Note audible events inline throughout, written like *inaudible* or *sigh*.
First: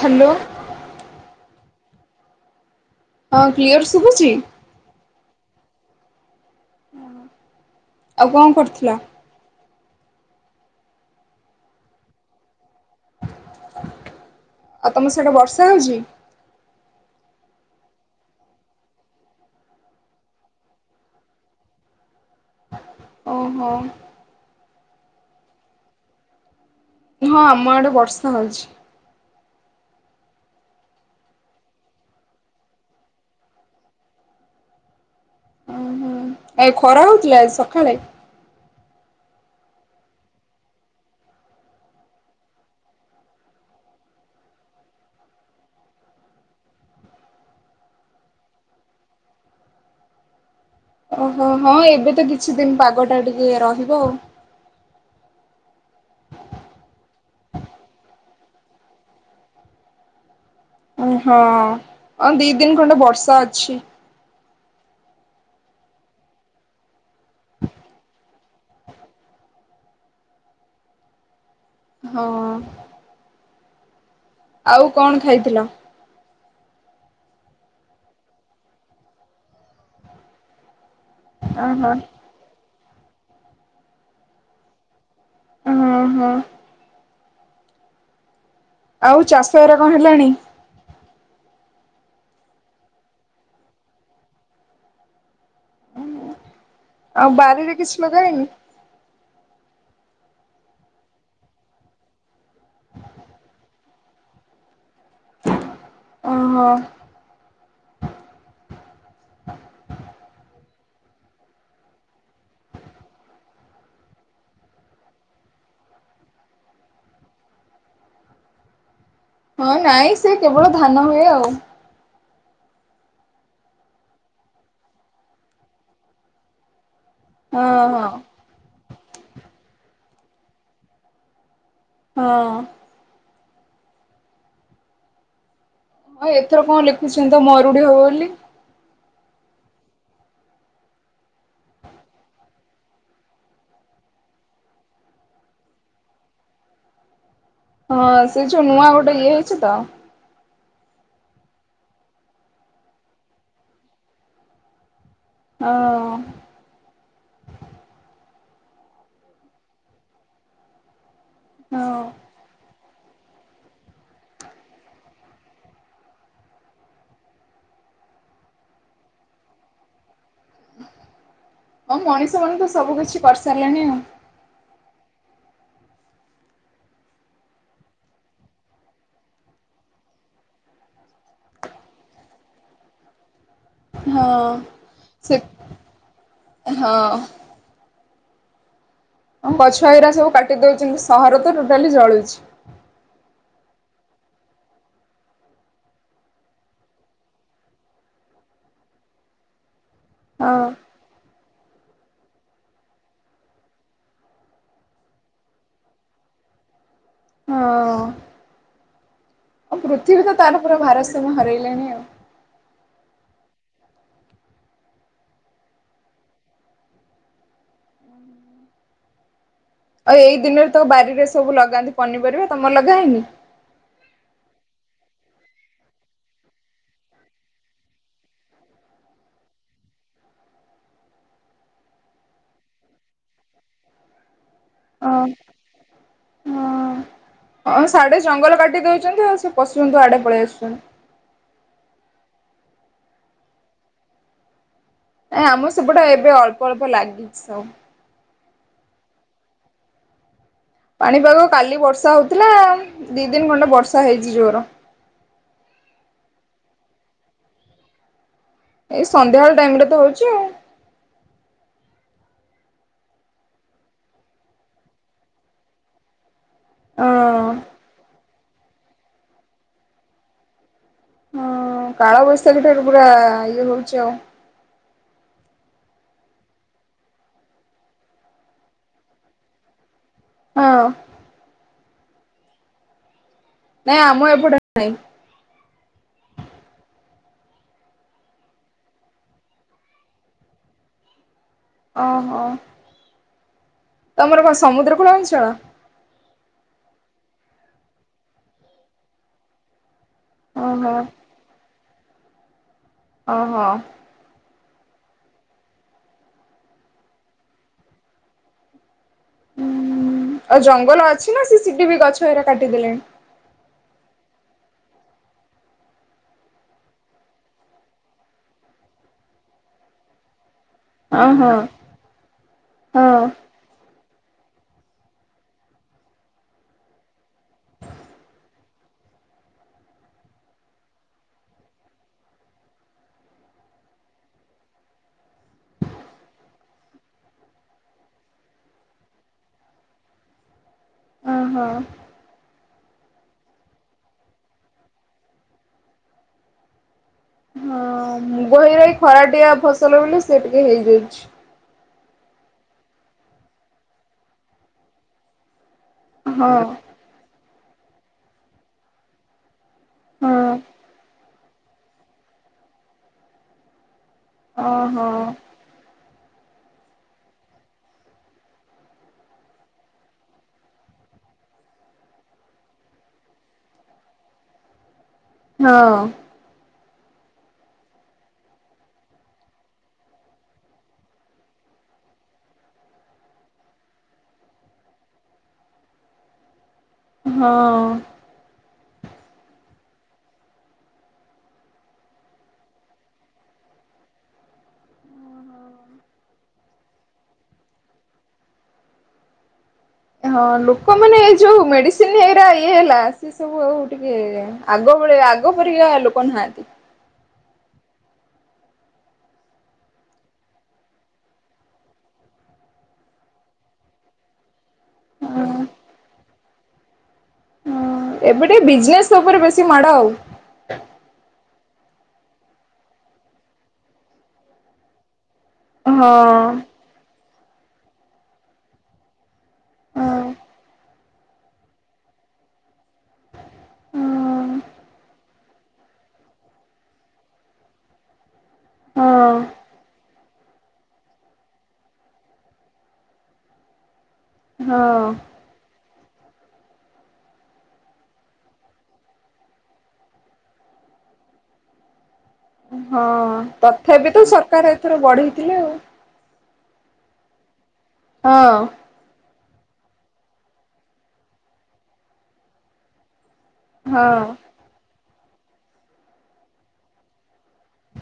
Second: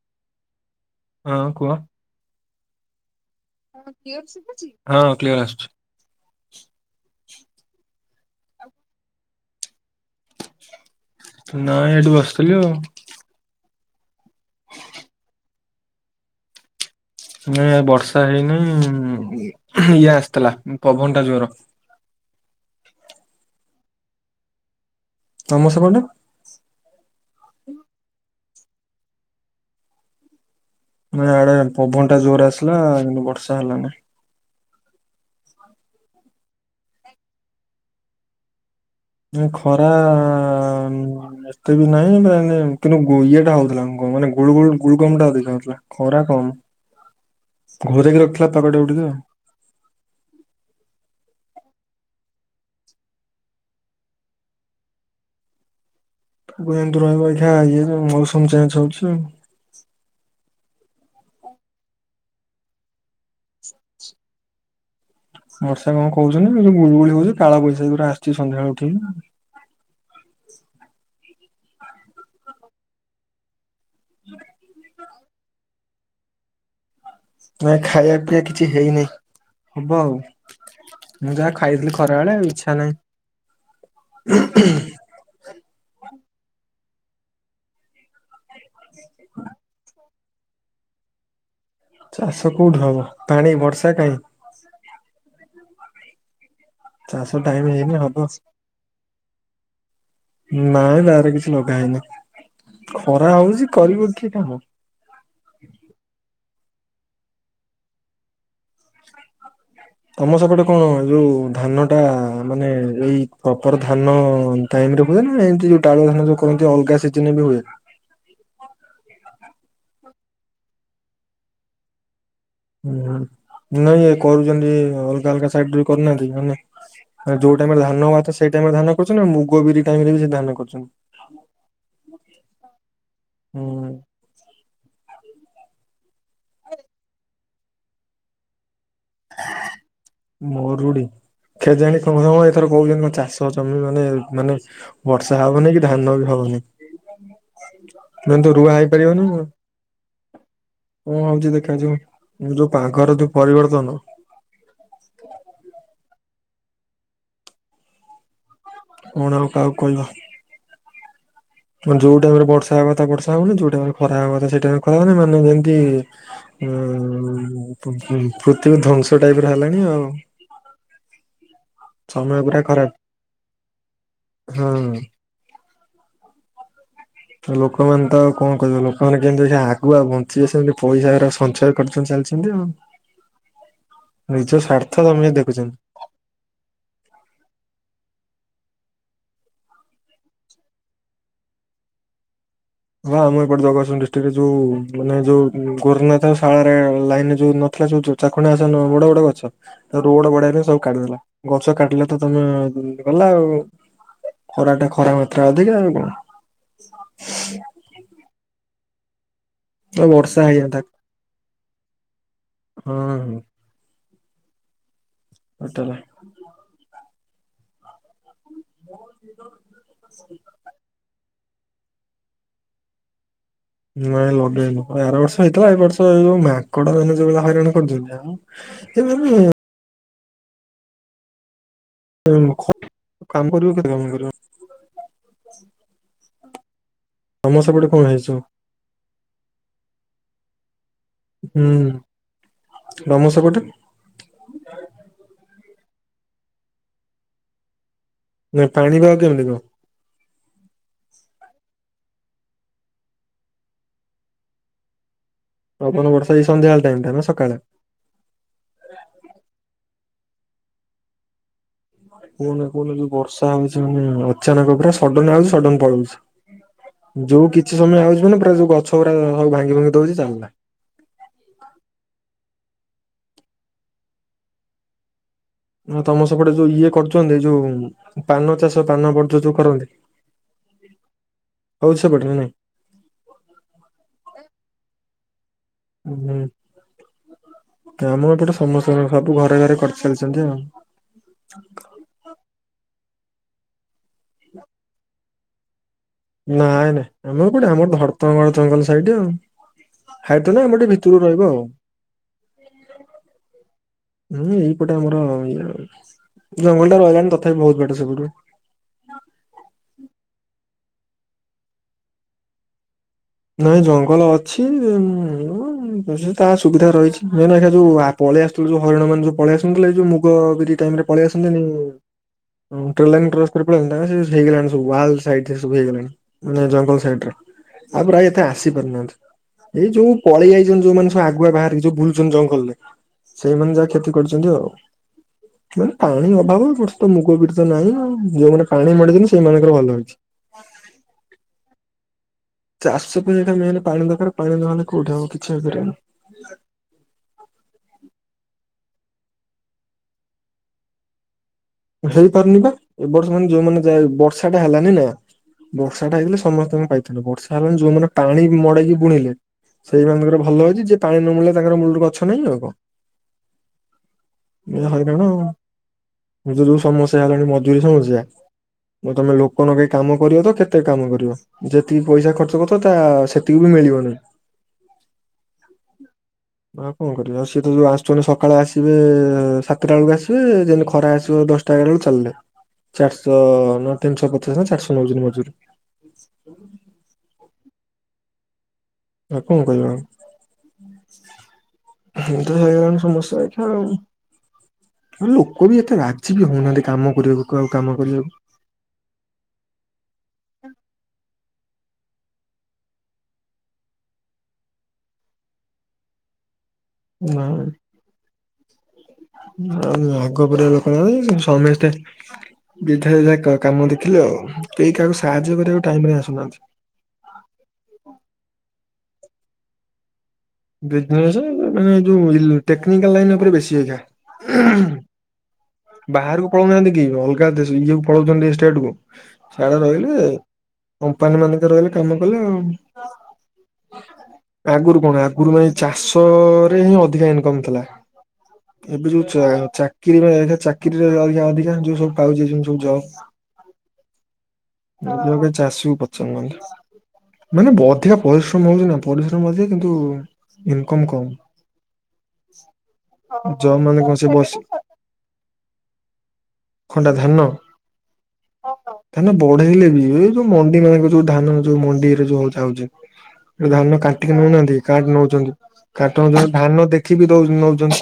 Hello. ହଁ କୁହ। Clear ହଁ କ୍ଳିଅର ଶୁଭୁଛି ଆସୁଛି। ଆଉ କଣ କରୁଥିଲା। ନାଇଁ ଏଇଠି ବସିଥିଲି ଆଉ। ଆଉ ତମର ସେଟା ବର୍ଷା ହଉଛି? ନ ବର୍ଷା ହେଇନି ଇଏ ଆସିଥିଲା ପବନଟା ଜୋର। ଓହୋ। ତମ ସେପଟେ ହଁ ଆମ ଆଡେ ବର୍ଷା ହଉଛି। ନା ଇଆଡେ ପବନ ଟା ଜୋର ଆସିଲା କିମୁ ବର୍ଷା ହେଲାନାଇ। ଓହୋ ଏ ଖରା ହଉଥିଲା ଆଜି ସଖାଳେ? ନାଇ ଖରାଆଁ ଏତେ ବି ନାହିଁ ମାନେ କିନ୍ତୁ ଗୁ ଇଏଟା ହଉଥିଲା ମାନେ ଗୁଳୁଗୁଳୁ ଗୁଳୁ ଗମଟା ଅଧିକା ହଉଥିଲା। ଖରା କମ ଘରେଇକି ରଖିଲା ପାଗଟା ଟିକେ ଆଉ। ଓହୋ ହଁ ଏବେ ତ କିଛି ଦିନ ପାଗଟା ଟିକେ ରହିବ ଆଉ। ତାକୁ ଯେମତି ରହିବା ଅପେକ୍ଷା ଇଏ ମଉସମ ଚେଞ୍ଜ ହଉଛି। ଉ ହଁ ଅ ଦି ଦିନ ଖଣ୍ଡେ ବର୍ଷା ଅଛି। ବର୍ଷା କଣ କହୁଛନ୍ତି ଯୋଉ ଗୁଳିଗୁଳି ହଉଛି କାଳ ବୈଶାଖୀ ଗୁରା ଆସିଛି ସନ୍ଧ୍ୟାବେଳେକୁ ଠିକ। ହଁ। ହୁଁ ଆଉ କଣ ଖାଇଥିଲ? ନାଇ ଖାଇବା ପିଇବା କିଛି ହେଇନି ହବ ଆଉ। ମୁଁ ଯାହା ଓହୋ ଖାଇଥିଲି ଖରା ବେଳେ ଆଉ ଇଚ୍ଛା ନାହିଁ। ହୁଁ ହଁ। ଆଉ ଚାଷ ହୋର କଣ ହେଲାଣି? ଚାଷ କେଉଁଠୁ ହେବ ପାଣି ବର୍ଷା କାହିଁ। ଆଉ ଚାଷ ଟାଇମ ବାରିରେ ହେଇନି କିଛି ହବ। ଲଗାହେଇନି ନାଇଁ ନାରେ କିଛି ଲଗା ହେଇନି ଖରା ହଉଛି କରିବ କିଏ କାମ। ଓହୋ। ତମ ସେପଟେ କଣ ଏ ଯୋଉ ଧାନ ଟା ମାନେ ଏଇ ପ୍ରପର ଧାନ ଟାଇମରେ ହୁଏ ନା ଏମତି ଯଉ ଟାଳ ଧାନ ଯଉ କରନ୍ତିଲଗା ସେଦିନ ବି ହୁଏ। ହଁ ନାଇଁ ସେ କେବଳ ଧାନ ହୁଏ ଆଉ। ହୁଁ ନାଇଁ ଏ କରୁଛନ୍ତି ଅଲଗା ଅଲଗା ସାଇଡରେ କରୁନାହାନ୍ତି ଧାନ। ଯୋଉ ହଁ ଟାଇମରେ ଧାନ ବାଛ ସେଇ ଟାଇମରେ ଧାନ କରୁଛନ୍ତିଉ ମୁଗ ବିରି ଟାଇମ ରେ ବି ସେ ଧାନ କରୁଛନ୍ତି? ହଁ। ହୁଁ। ହଁ ଏଥର କଣ ଲେଖୁଛନ୍ତି ତ ମରୁଡ଼ି ହବ ବୋଲି। ମରୁଡି? କେଜାଣି *unintelligible* ଏଥର କହୁଛନ୍ତି ଚାଷ ଜମି ମାନେ ମାନେ ବର୍ଷା ହବନି କି ଧାନ ବି ହବନି। ହଁ ମାନେ ସେ ତ ଯୋଉ ରୁଆ ନୂଆ ଗୋଟେ ଇଏ ହେଇଛି ତ। ହଁ ହଉଛି ଦେଖ ଯାଉ ଯୋଉ ପାଘର ଯୋଉ ପରିବର୍ତନ? ହଁ। କଣ ଆଉ କାହାକୁ କହିବା? ହଁ। ଯୋଉ ଟାଇମରେ ବର୍ଷା ହ କଥା ବର୍ଷା ହଉନି ଯୋଉ ଟାଇମରେ ଖରା ହ କଥା ସେ ଟାଇମ ଖରା ହବନ ମାନେ ଯେମିତି ଉ ପୃଥିବୀ ଧ୍ଵଂସ ଟାଇପ ର ହେଲାଣି ଆଉ। ହଁ ସମୟ ମଣିଷ ମାନେ ତ ସବୁ କିଛି କରିସାରିଲେଣି ଆଉ। ହୁଁ। ତ ଲୋକମାନେ ତ କଣ କହିବେ ଲୋକମାନେ କେମିତି ଦେ ଆଗୁଆ ବଞ୍ଚିବେ ସେମିତି ପଇସା ସଞ୍ଚୟ କରିଛନ୍ତି ଚାଲି। ଚନ୍ତୀ ଆଉ, ହଁ। ନିଜ ସ୍ୱାର୍ଥ ସମେତେ ସେ ଦେଖୁଛନ୍ତି। ହଁ। ହଁ ଗଛ ଏଇରା ସବୁ କାଟି ଦଉଛନ୍ତି ସହର ତ ଟୋଟାଲି ଜଳୁଛି। ହଁ ଆମ ଏପଟେ ଜଗସିଂ ଡିଷ୍ଟ୍ରିକରେ ଯୋଉ ମାନେ ଯୋଉ ଗୋରୁନାଥ ଶାଳାରେ ଲାଇନ ଯୋଉ ନଥିଲା ଯୋଉ ଚାକୁଣ୍ଡା ଗଛ ନୁହଁ ବଡ ବଡ ଗଛ ରୋଡ ହଁ ବଢେଇଆ ପାଇଁ ସବୁ କାଟଦେଲା। ଗଛ କାଟିଲେ ତ ତମେ ଗଲା ଆଉ। ଖରା ଟା ଖରା ମାତ୍ରା ଅଧିକା ଆଉ କଁ। ହଁ। ଆଉ ପୃଥିବୀ ବର୍ଷା ତାର ପୁରା ହେଇଯାନ୍ତା ଭାରସାମ୍ୟ ହରାଇଲେଣି ଆଉ। ହୁଁ। ଟୋଟାଲେ। *unintelligible* ଆଉ ଏଇ ଦିନରେ ତ ବାରିରେ ସବୁ ଲଗାନ୍ତି ପନିପରିବା ତମର ଲଗା ହେଇନି? ନାଇଁ ଲଗେଇନୁ ଆର ବର୍ଷ ହେଇଥିଲା ଏ ବର୍ଷ ଯଉ ମାଙ୍କଡ ମାନେ ଯୋ ଭଳିଆ ହଇରାଣ କରୁଛନ୍ତି ଆଉ *unintelligible* ଖ କାମ କରିବ କେତେ କାମ କରିବ? ଅ ତମ ଅ ଅ ସେପଟେ କଣ ସାଢ଼େ ହେଇଛି ସବୁ? ଜଙ୍ଗଲ କାଟି ଦେଉଛନ୍ତି ଆଉ ସବୁ ପଶୁ ଜନ୍ତୁ ଆଡ଼େ ପଳେଇ ଆସୁୁଚନ୍ତି। ହୁଁ ତମ ସେପଟେ ନାଇ ଆମ ସେପଟେ ଏବେ ଅଳ୍ପ ଅଳ୍ପ ଲାଗିଛି ସବୁ। ନା ପାଣି ପାଗ କେମିତି କଁ? ପାଣିପାଗ କାଲି ବର୍ଷା ହେଉଥିଲା ଦୁଇ ଦିନ ଖଣ୍ଡେ ବର୍ଷା ହେଇଛି ଜୋର। ଆପଣ ବର୍ଷା ଏଇ ସନ୍ଧ୍ୟାଳେ ଟାଇମ ଟା ନା ସକାଳେ? ଏଇ ସନ୍ଧ୍ୟାବେଳେ ଟାଇମ ରେ ତ ହଉଛି ଆଉ। କୁହନା କୁହନା ଯୋଉ ବର୍ଷା ଆମ ସେଣେ ଅଚାନକ ପୁରା ସଡନ ଆଉଛି ସଡନ ପଳଉଛି। ହଁ ଯୋଉ କିଛି ସମୟ ଆଉଚି ମାନେ ପୁରା ଯୋଉ ଗଛ ଗୁଡା ସବ ଭାଙ୍ଗି ଭୁଙ୍ଗି ଦଉଛି ଚାଲଲା। ହଁ କାଳବୈଶାଖୀ ଠାରୁ ପୁରା ଇଏ ହଉଛି ଆଉ। ତମ ସେପଟେ ଯୋଉ ଇଏ କରୁଛନ୍ତି ଯୋଉ ପାନ ଚାଷ ପାନ ବର୍ଜ୍ୟ ଯୋଉ କରନ୍ତି। ହଁ ହଉଚି ସେ ପଟେ ନା ନାଇଁ? ନାଇଁ ଆମ ଏପଟେ ନାହିଁ। ହୁଁ ଆମ ଏପଟେ ସମସ୍ତଙ୍କ ସବୁ ଘରେ ଘରେ କରିଚାଲିଛନ୍ତି ଆଉ। ଓ ହୋ। ତମର କଣ ସମୁଦ୍ର କୂଳ ଅଞ୍ଚଳ? ନାଇଁ ନାଇଁ ଆମ ଏପଟେ ଆମର ଧରତଙ୍ଗଡ ଜଙ୍ଗଲ ସାଇଟି ଆଉ। ହେଇ ତ ନା ଆମର ଓହୋ ଟିକେ ଭିତରକୁ ରହିବ ଆଉ। ଅ ହ। ହୁଁ ଏଇପଟେ ଆମର ଇ ଜଙ୍ଗଲ ଟା ରହିଲାଣି ତଥାପି ବହୁତ ବାଟ ସେପଟୁ। ଉଁ ଆଉ ଜଙ୍ଗଲ ଅଛି ନା ସି ସି ଟି ବି ଗଛ ଏରା କାଟିଦେଲେଣି? ନାଇଁ ଜଙ୍ଗଲ ଅଛି ତା ସୁବିଧା ରହିଛି ହେଇନା ଯୋଉ ପଳେଇ ଆସଥିଲୁ ଯଉ ହରିଣ ମାନେ ଯୋଉ ପଳେଇ ଆସୁଥିଲେ ଯଉ ମୁଗ ବିରି ସେଇ ଟାଇମ୍ ରେ ଓ ପଲେଇ ଆସ ହଁ ନ୍ତିନି ଟ୍ରେନ ଲାଇନ୍ ହଁ। କ୍ର *unintelligible* ହେଇଗଲାଣି ସବୁ *unintelligible* ହେଇଗଲାଣି ମାନେ ଜଙ୍ଗଲ ସାଇଟରେ। ଆଉ ପ୍ରାୟ ଏତେ ଆସି ପାରୁନାହାନ୍ତି। ଏଇ ଯୋଉ ପଳେଇ ଆଇଛନ୍ତି ଯୋଉମାନେ ସବୁ ଆଗୁଆ ବାହାରିକି ଯୋଉ ବୁଲୁଛନ୍ତି ଜଙ୍ଗଲରେ। ସେଇମାନେ ଯାହା କ୍ଷତି କରୁଛନ୍ତି ଆଉ। ମାନେ ପାଣି ଅଭାବ ବଟ ତ ମୁଗ ବିରି ନାହିଁ ଯୋଉମାନେ ପାଣି ମଡିଛନ୍ତି ସେଇମାନଙ୍କର ଭଲ ହେଇଚି। ଓହୋଃ। ଚାଷ ପାଇଁ ଏଟା ମେନ୍ ପାଣି ଦରକାର ପାଣି ନ ହେଲେ କୋଉଠି ହବ କିଛି ହେଇ ପାରିବନି। ହଁ *unintelligible* ଖରାଟିଆ ଫସଲ ବୋଲି ସେ ଟିକେ ହେଇଯାଇଛି। ହେଇପାରୁନି ପା ଏ ବର୍ଷ ମାନେ ଯୋଉମାନେ ଯା ବର୍ଷା ଟା ହେଲାନି ନା ବର୍ଷା ବର୍ଷାଟା ହେଇଥିଲେ ହଁ। ସମସ୍ତଙ୍କ ପାଇଥାନ୍ତା। ବର୍ଷା ହେଲାନି ଯୋଉମାନେ ପାଣି ବି ମଡ଼େଇକି ବୁଣିଲେ ସେଇମାନଙ୍କର ହଁ ଭଲ ହେଇଛି ଯେ ପାଣି ନ ମଡ଼େଇଲେ ତାଙ୍କର ମୂଳରୁ ଗଛ ନାହିଁ ଆଉ କଣ। ଓହୋଃ। ପୁଣି ତ ଯୋଉ ସମସ୍ୟା ହେଲାଣି ମଜୁରୀ ସମସ୍ୟା ତମେ ଲୋକ ନଗେଇ କାମ କରିବ ତ କେତେ କାମ କରିବ? ଯେତିକି ପଇସା ଖର୍ଚ୍ଚ କରିଥିବ ତା ସେତିକି ବି ମିଳିବନେଇ। ହଁ। ଆଉ କଣ କରିବା ଆଉ ସିଏ ତ ଯୋଉ ଆସୁଛନ୍ତି ସକାଳେ ଆସିବେ ସାତଟା ବେଳକୁ ଆସିବେ ଯେମିତି ଖରା ଆସିବ ଦଶଟା ଏଗାରଟା ବେଳେକୁ ଚାଲିଲେ ଚାରିଶହ ନା ତିନିଶହ ପଚାଶ ନା ଚାରିଶହ ନଉଛନ୍ତି ମଜୁରୀ। ହଁ। ଆଉ କଣ କହିବା ଆଉ। ଏନ୍ତି ତ ହେଇ ଗଲାଣି ସମସ୍ୟା ଏଇତ ଆଉ। ଆ ଲୋକ ବି ଏତେ ରାଜି ବି ହଉନାହାନ୍ତି କାମ କରିବାକୁ କ ଆଉ କାମ କରିବାକୁ। ହଁ ଲୋକ ମାନେ ଏ ଯୋଉ ମେଡ଼ିସିନ ହେଇରା ଇଏ ହେଲା ସବୁ ଆଉ ଟିକେ ଆଗ ଭଳି ଆଗ ପରିକା ଲୋକ ନାହାନ୍ତି। ନା। ଆଉ ଆଗ ପରିକା ଲୋକ ନାହାଁନ୍ତି। ସମେସ୍ତେ ଯେଝା ଯେଝା କାମ ଦେଖିଲେ ଆଉ। କେହି କାହାକୁ ସାହାଯ୍ୟ କରିବାକୁ ଟାଇମ ରେ ଆସୁନାହାଁନ୍ତି। ହଁ ଏବେ ଟିକେ ବିଜନେସ୍ ଉପରେ ବେଶୀ ମାଡ଼ ଆଉ। ବିଜନେସ୍ ଏ ଯୋଉ ଟେକନିକାଲ ଲାଇନ୍ ଉପରେ ବେଶୀ ଏଇକା। ବାହାରକୁ ହଁ। ପଳଉନାହାନ୍ତି କି ଅଲଗା ଦେଶ ଇଏ କୁ ପଳଉଛନ୍ତି ଷ୍ଟେଟ କୁ। ସିଆଡ଼େ ରହିଲେ ହଁ କମ୍ପାନୀ ମାନଙ୍କରେ ରହିଲେ କାମ କଲେ ଆଉ। ଆଗରୁ କଣ ଆ ଆଗରୁ ମାନେ ଚାଷ ରେ ହିଁ ଅଧିକା ଇନକମ ଥିଲା। ଏବେ ଯୋଉ ଚା ଚାକିରି ଚାକିରିରେ ଅଧିକା ଯୋଉ ସବୁଉଛି ଯେ ସବୁ ଜବ୍। *unintelligible* ହଁ *unintelligible* ମାନେ ଅଧିକା ପରିଶ୍ରମ ହଉଛି ନା ପରିଶ୍ରମ ଅଧିକ କିନ୍ତୁ ଇନକମ୍ କମ୍। ହଁ ଜବ ମାନେ ତଥାପି କଣ ତ ସେ ବସି ସରକାର ଏଥର ବଢ଼େଇଥିଲେ ଆଉ। କଣ ଟା ଧାନ? ହଁ। ଧାନ ବଢେଇଲେ ବି, ଏ ଯୋଉ ମଣ୍ଡି ମାନଙ୍କରେ ଯୋଉ ଧାନ ଯୋଉ ମଣ୍ଡିରେ ଯୋଉ ଯାଉଛି ହଁ ଧାନ କାଟିକି ହଁ ନେଉନାହାନ୍ତି କାଟି ନଉଛନ୍ତି କାଟି ନଉ ଧାନ ଦେଖିକି ବି ଦଉ ନେଉଛନ୍ତି।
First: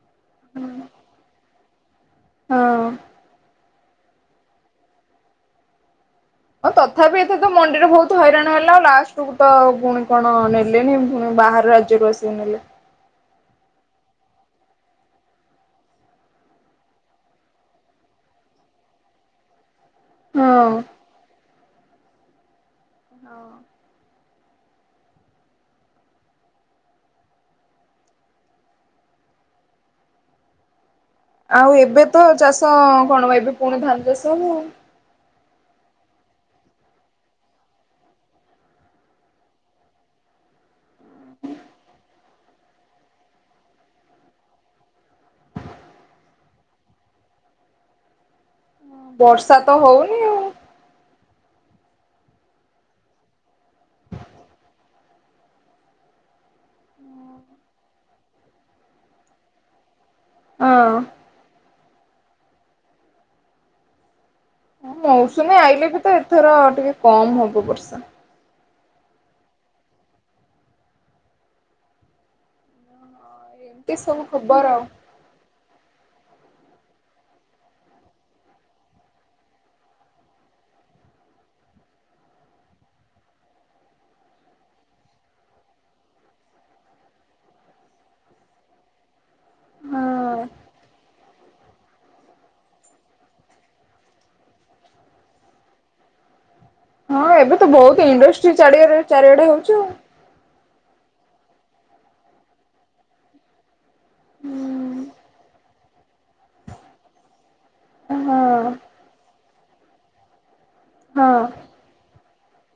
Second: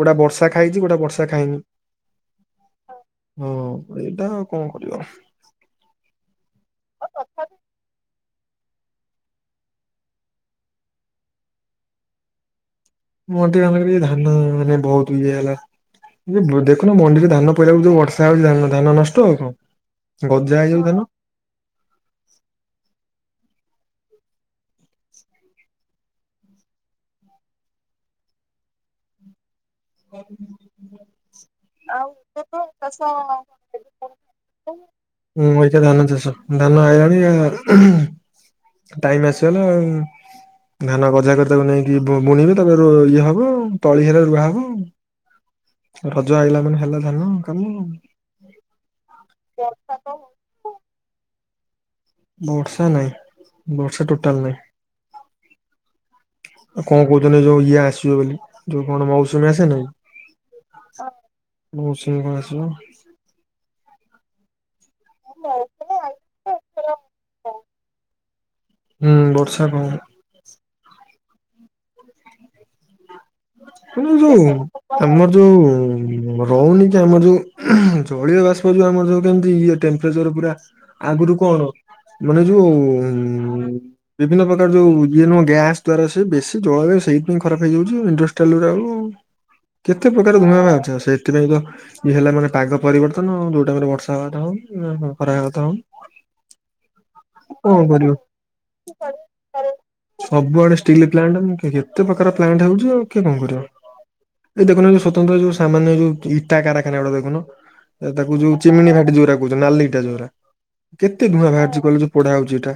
କୋଉଟା ବର୍ଷା ଖାଇଛି କୋଉଟା ବର୍ଷା ଖାଇନି। ହଁ। ହଁ ଏଇଟା କଣ କରିବ। ହ ତଥାପି ଏତେ ତ ମଣ୍ଡିରେ ବହୁତ ହଇରାଣ ହେଲା। ଆଉ ଲାଷ୍ଟ କୁ ତ ପୁଣି କଣ ନେଲେନି ବାହର ରାଜ୍ୟ ରୁ ଆସିକି ନେଲେ। ମଣ୍ଡି *unintelligible* ବି ଧାନରେ ମାନେ ବହୁତ ଇଏ ହେଲା। ଏ ଯେ ଦେଖୁନୁ ମଣ୍ଡିରେ ଧାନ ପଇଲାକୁ ଯୋଉ ବର୍ଷା ହଉଛି ଧାନ ନଷ୍ଟ ହଉନଥିବ ଗଜା ହଁ। ହେଇଯାଉଚି ଧାନ। ହଁ। *inaudible* *unintelligible* ଆଉ ଏବେ ତ ଚାଷ କଣ ବା ପୁଣି ଧାନ ଚାଷ ହବ। ହଁ ଏଇଖିନା ଧାନ ଚାଷ। ଧାନ ଆଇଲାଣି ଟାଇମ ଆସିଗଲା ଆଉ। ଧାନ ଗଜା କରି ତାକୁ ନେଇକି ବୁ ବୁଣିବି ତା ଇଏ ହବ ତଳି ହେଲେ ରୁଆ ହବ। ରଜ ଆଇଲା ମାନେ ହେଲା ଧାନ କାମ। ବର୍ଷା ତ ହଉନି। ଆଉ ବର୍ଷା ନାଇଁ ବର୍ଷା ଟୋଟାଲ ନାହିଁ। ଆଉ କଣ କହୁଛନ୍ତି ଯୋଉ ଇଏ ଆସିବେ ବୋଲି ଯୋଉ କଣ ମୌସୁମୀ ଆସେ ନେଇ। ହଁ। ମୌସୁମୀ କଣ ଆସିବ। ମୌସୁମୀ ଆଇଲେ ବି ତ ଏଥର ଟିକେ କମ ହବ ବର୍ଷା। ହୁଁ ବର୍ଷା କମ୍ ଏମିତି ହୁଁ ସବୁ ହୁଁ। ଖବର ଆଉ ଆମର ଯଉ ରହୁନି କି ଆମର ଯୋଉ ଜଳୀୟ ବାଷ୍ପ ଯେଉ ଆମର ଯୋଉ କେମିତି ଇଏ ଟେ ତେମ୍ପ୍ରେଚର ପୁରା ଆଗରୁ କଣ ମାନେ ଯୋଉ ବିଭିନ୍ନ ପ୍ରକାର ଯୋଉ ଇଏ ନୁହଁ ଗ୍ୟାସ ଦ୍ଵାରା ସେ ବେଶୀ ଜଳ ସେଇଥିପାଇଁ ଖରାପ ହେଇଯାଉଛି ଇଣ୍ଡଷ୍ଟ୍ରି *unintelligible* କେତେ ପ୍ରକାର ହଁ। ଧୂଆଁ ବାହାରୁଚି ଆଉ ସେଥିପାଇଁ ତ ଇଏ ହେଲା ମାନେ ପାଗ ପରିବର୍ତ୍ତନ ଯୋଉ ଟାଇମ ରେ ବର୍ଷା ହବା କଥା ହଉନି ଖରା ହେବା କଥା ହଉନି। ହଁ ଏବେ ତ କଣ ବହୁତ କରିବ ଇଣ୍ଡଷ୍ଟ୍ରି ଚାରିଆ ଚାରିଆଡେ ହଉଛି। ସବୁଆଡେ ଷ୍ଟିଲ ପ୍ଲାଣ୍ଟ ମୁ କେତେ ପ୍ରକାର ପ୍ଲାଣ୍ଟ ହଉଛି ଆଉ କିଏ କଣ କରିବ। ଏଇ ଦେଖୁନ ଏଇ ସ୍ୱତନ୍ତ୍ର ଏ ଯୋଉ ସାମାନ୍ୟ ଯୋଉ ଇଟା କାରଖାନା ଗୁଡା ଦେଖୁନ। ହଁ ତାକୁ ଯୋଉ ହଁ। ଚିମିନି ଭାଟି ଯୋରା କହୁଛନ୍ତି ନାଲି ଇଟା ଯୋଉରା। କେତେ ଧୂଆଁ ହଁ ବାହାରୁଛି କହିଲ ଯୋଉ ପୋଡ଼ା ହଉଛି ଇଟା।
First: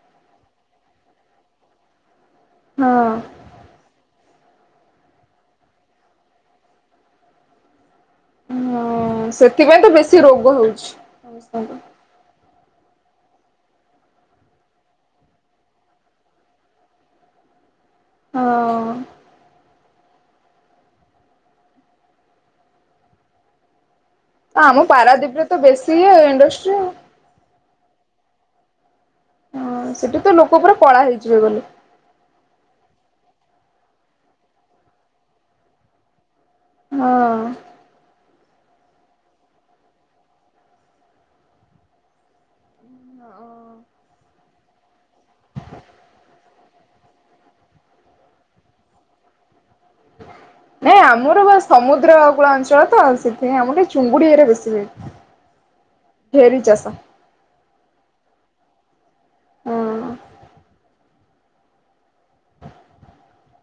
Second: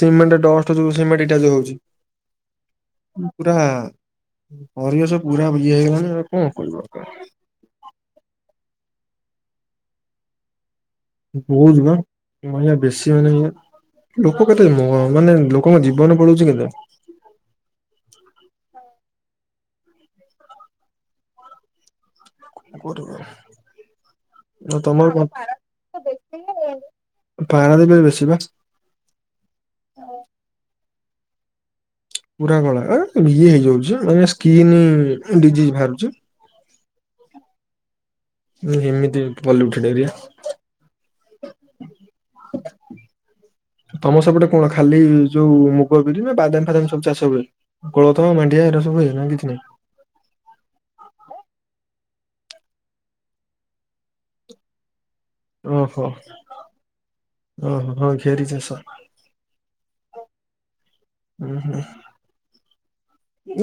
ସିମେଣ୍ଟ ଡଷ୍ଟ ଯୋଉ ସିମେଣ୍ଟ ଇଟା ଯୋଉ ହଉଛି। ହଁ। ପୁରା ପରିିବେଶ ପୁରା ଇଏ ହେଇଗଲାଣି କଣ କହିବ କାହାକୁ। ହଁ ସେଥିପାଇଁ ତ ବେଶୀ ରୋଗ ହଉଛି। ସମସ୍ତଙ୍କୁ *unintelligible* ତମ୍ ଭଳିଆ ବେଶୀ ମାନେ ଇଏ ଲୋକ କେତେ ମାନେ ଲୋକଙ୍କ ଜୀବନ ପଳଉଛି କେତେ। ହଁ। *unintelligible* କରିବ। ଆମ ପାରାଦ୍ୱୀପ ରେ ତ ବେଶୀ ଆଉ ଇଣ୍ଡଷ୍ଟ୍ରି। ପାରାଦ୍ଵୀପ ରେ ବେଶୀ ବା। ହଁ ସେଠି ତ ଲୋକ ପୁରା କଳା ହେଇଯିବେ ଗଲେ। ପୁରା କଳା ଏ ଇଏ ହେଇଯାଉଛି ମାନେ ସ୍କିନ୍ ଡିଜିଜ ବାହାରୁଛି। ହଁ। ଏମିତି ପଲୁଟେଡେ ଏରିଆ। ତମ ସେପଟେ କଣ ଖାଲି ଯୋଉ ମୁଗ ବିରି ନା ବାଦାମ ଫାଦାମ ସବୁ ଚାଷ ହୁଏ? କୋଳଥ ମାଣ୍ଡିଆ ଏରା ସବୁ ହୁଏ ନାଁ କିଛି ନାଇଁ? ନାଇଁ ଆମର ବା ସମୁଦ୍ର କୂଳ ଅଞ୍ଚଳ ତ ସେଥିପାଇଁ ଆମର ଖାଲି ଚୁଙ୍ଗୁଡି ଏରେ ବେଶୀ ହୁଏ। ଓହୋ ଢେରି ଚାଷ ଓ ହୋ ହ ଘେରି ଚାସ। ଉଁ ହୁଁ।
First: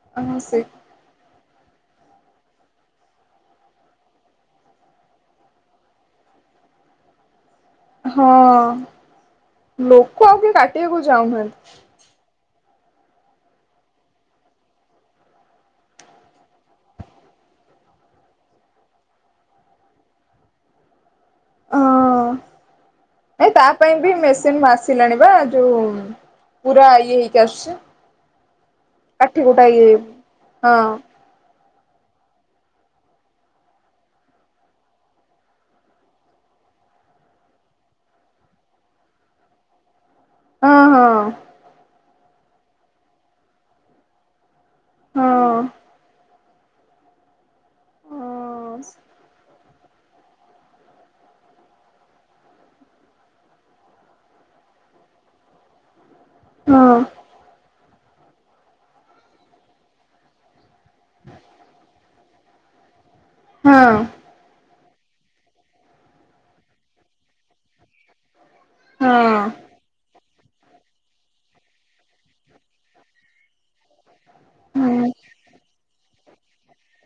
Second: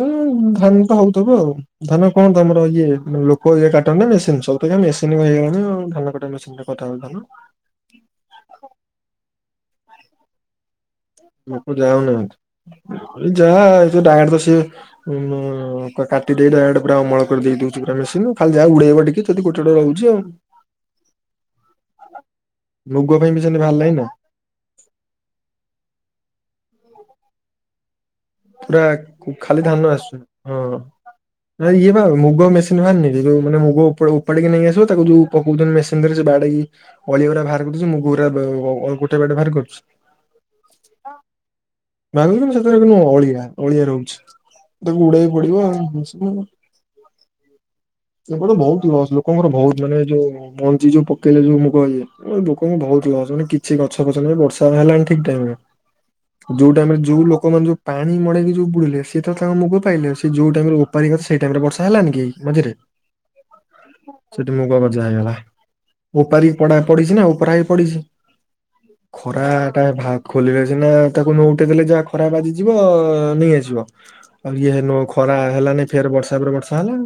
ଉଁ ହଁ ସେ ଧାନ ତ ହଉଥିବ ଆଉ? ଧାନ କଣ ତମର ଇଏ ଲୋକ ଯାଇ କାଟନ୍ତି ନା ମେସିନ ସବୁ ଏନା ମେସିନ ହେଇଗଲାଣି ଆଉ ଧାନ କାଟେ ମେଶି *unintelligible* ଧାନ। ହଁ ଲୋକ ଆଉ ବି କା ଆ ଯାଉ ନାହାନ୍ତି ଏଇ ଯାହା। *unintelligible* ଉଁ କାଟି ଡାଇରେକ୍ଟ ପୁରା ଅମଳ କରିଦେଇ ଦେଇଦଉଛି ପୁରା ମେସିନ ଖାଲି ଯାହା ଉଡେଇବ ଟିକେ ଯଦି ଗୋଟେ ଗେଟେ ରହୁଛି ଆଉ। ହଁ ମୁଗ ପାଇଁ ବି ଏ ସେମିତି ତା ବାହାରିଲାଣି ପାଇଁ ନା ବି ମେସିନ୍ ଆସ ସିଲାଣିି ପା ଯୋଉ ପୁରା ଇଏ ହେଇକି ଆସୁଛି। ପୁରା କାଠି କୁଟା ଖାଲି ଇଏ ଧାନ ଆସୁଛି ହଁ। ହେରା ଇଏ ନା ଆଉ ମୁଗ ମେସିନ ଭାନିକି ଯୋଉ ମାନ ମୁଗ ଉପ ଉପାଡିକି ନେଇ ଆସିବ ତାକୁ ଯୋଉ ପକଉଛନ୍ତି ମେସି ପୁଣି ଥରେ ସେ ବାଡେଇ ଅଳିଆ ଗୁରା ଭାଇର କରିଉଛି ମୁଁ ଗୋରା ଅ ଗୋଟେ ବାଟେ ବାହାର କରୁଛି। ହଁ ହଁ। ଭଙ୍ଗିବୁନି ସେଥେରେ ଖାଲି ଅଳିଆ ଅଳିଆ ରହୁଛି ତାକୁ ଉଡେଇ ହଁ। ପଡିବ ଆଉ। ଏବେ ଟେ ଭଉତ୍ ଲସ୍ ଲୋକଙ୍କର ଭଉତ୍ ମାନେ ଯୋଉ ମଞ୍ଚି ଯୋଉ ପକେଇଲେ ଯୋଉ ମୁଗ ଇଏ ଲୋକଙ୍କୁ ବହୁତ୍ ଲସ୍ ମାନେ କିଛି ଗଛ ଫଛ ନାହିଁ ବର୍ଷା ହେଲାଣି ଠିକ୍ ଟାଇମ୍ ରେ ଯୋଉ ହଁ ଟାଇମ୍ ରେ ଯୋଉ ଲୋକ ମାନେ ଯୋଉ ପାଣି ମଡେଇକି ଯୋଉ ବୁଣିଲେ ସେ ତ ତାଙ୍କ ମୁଗ ପାଇଲେ ସେ ଯୋଉ ଟାଇମ୍ ରେ ଓ ଓପାରିବାରେ ସେଇ ଟାଇମ୍ ରେ ବର୍ଷା ହେଲା ନି କି ମଝିରେ। ହଁ। ସେଠି ମୁଗଗଜା ହେଇଗଲା ଉପାରିକି ପଡା ପଡିଛି ନାଁ ଉପରା ହେଇକି ପଡିଛି। ହଁ ଖରା ଟା ଭା ଖୋଲିଲେ ସିନା ତାକୁ ନ ଉଟେଇ ଦେଲେ ଯା ଖରା ବାଜିଯିବ ନେଇଆସିବ। ଆଉ ଇଏ ହେ ନୁ ହଁ। ଖରା ହେଲାନେଇ ଫେର ବର୍ଷା ପରେ ବର୍ଷା ହେଲା ଆଉ।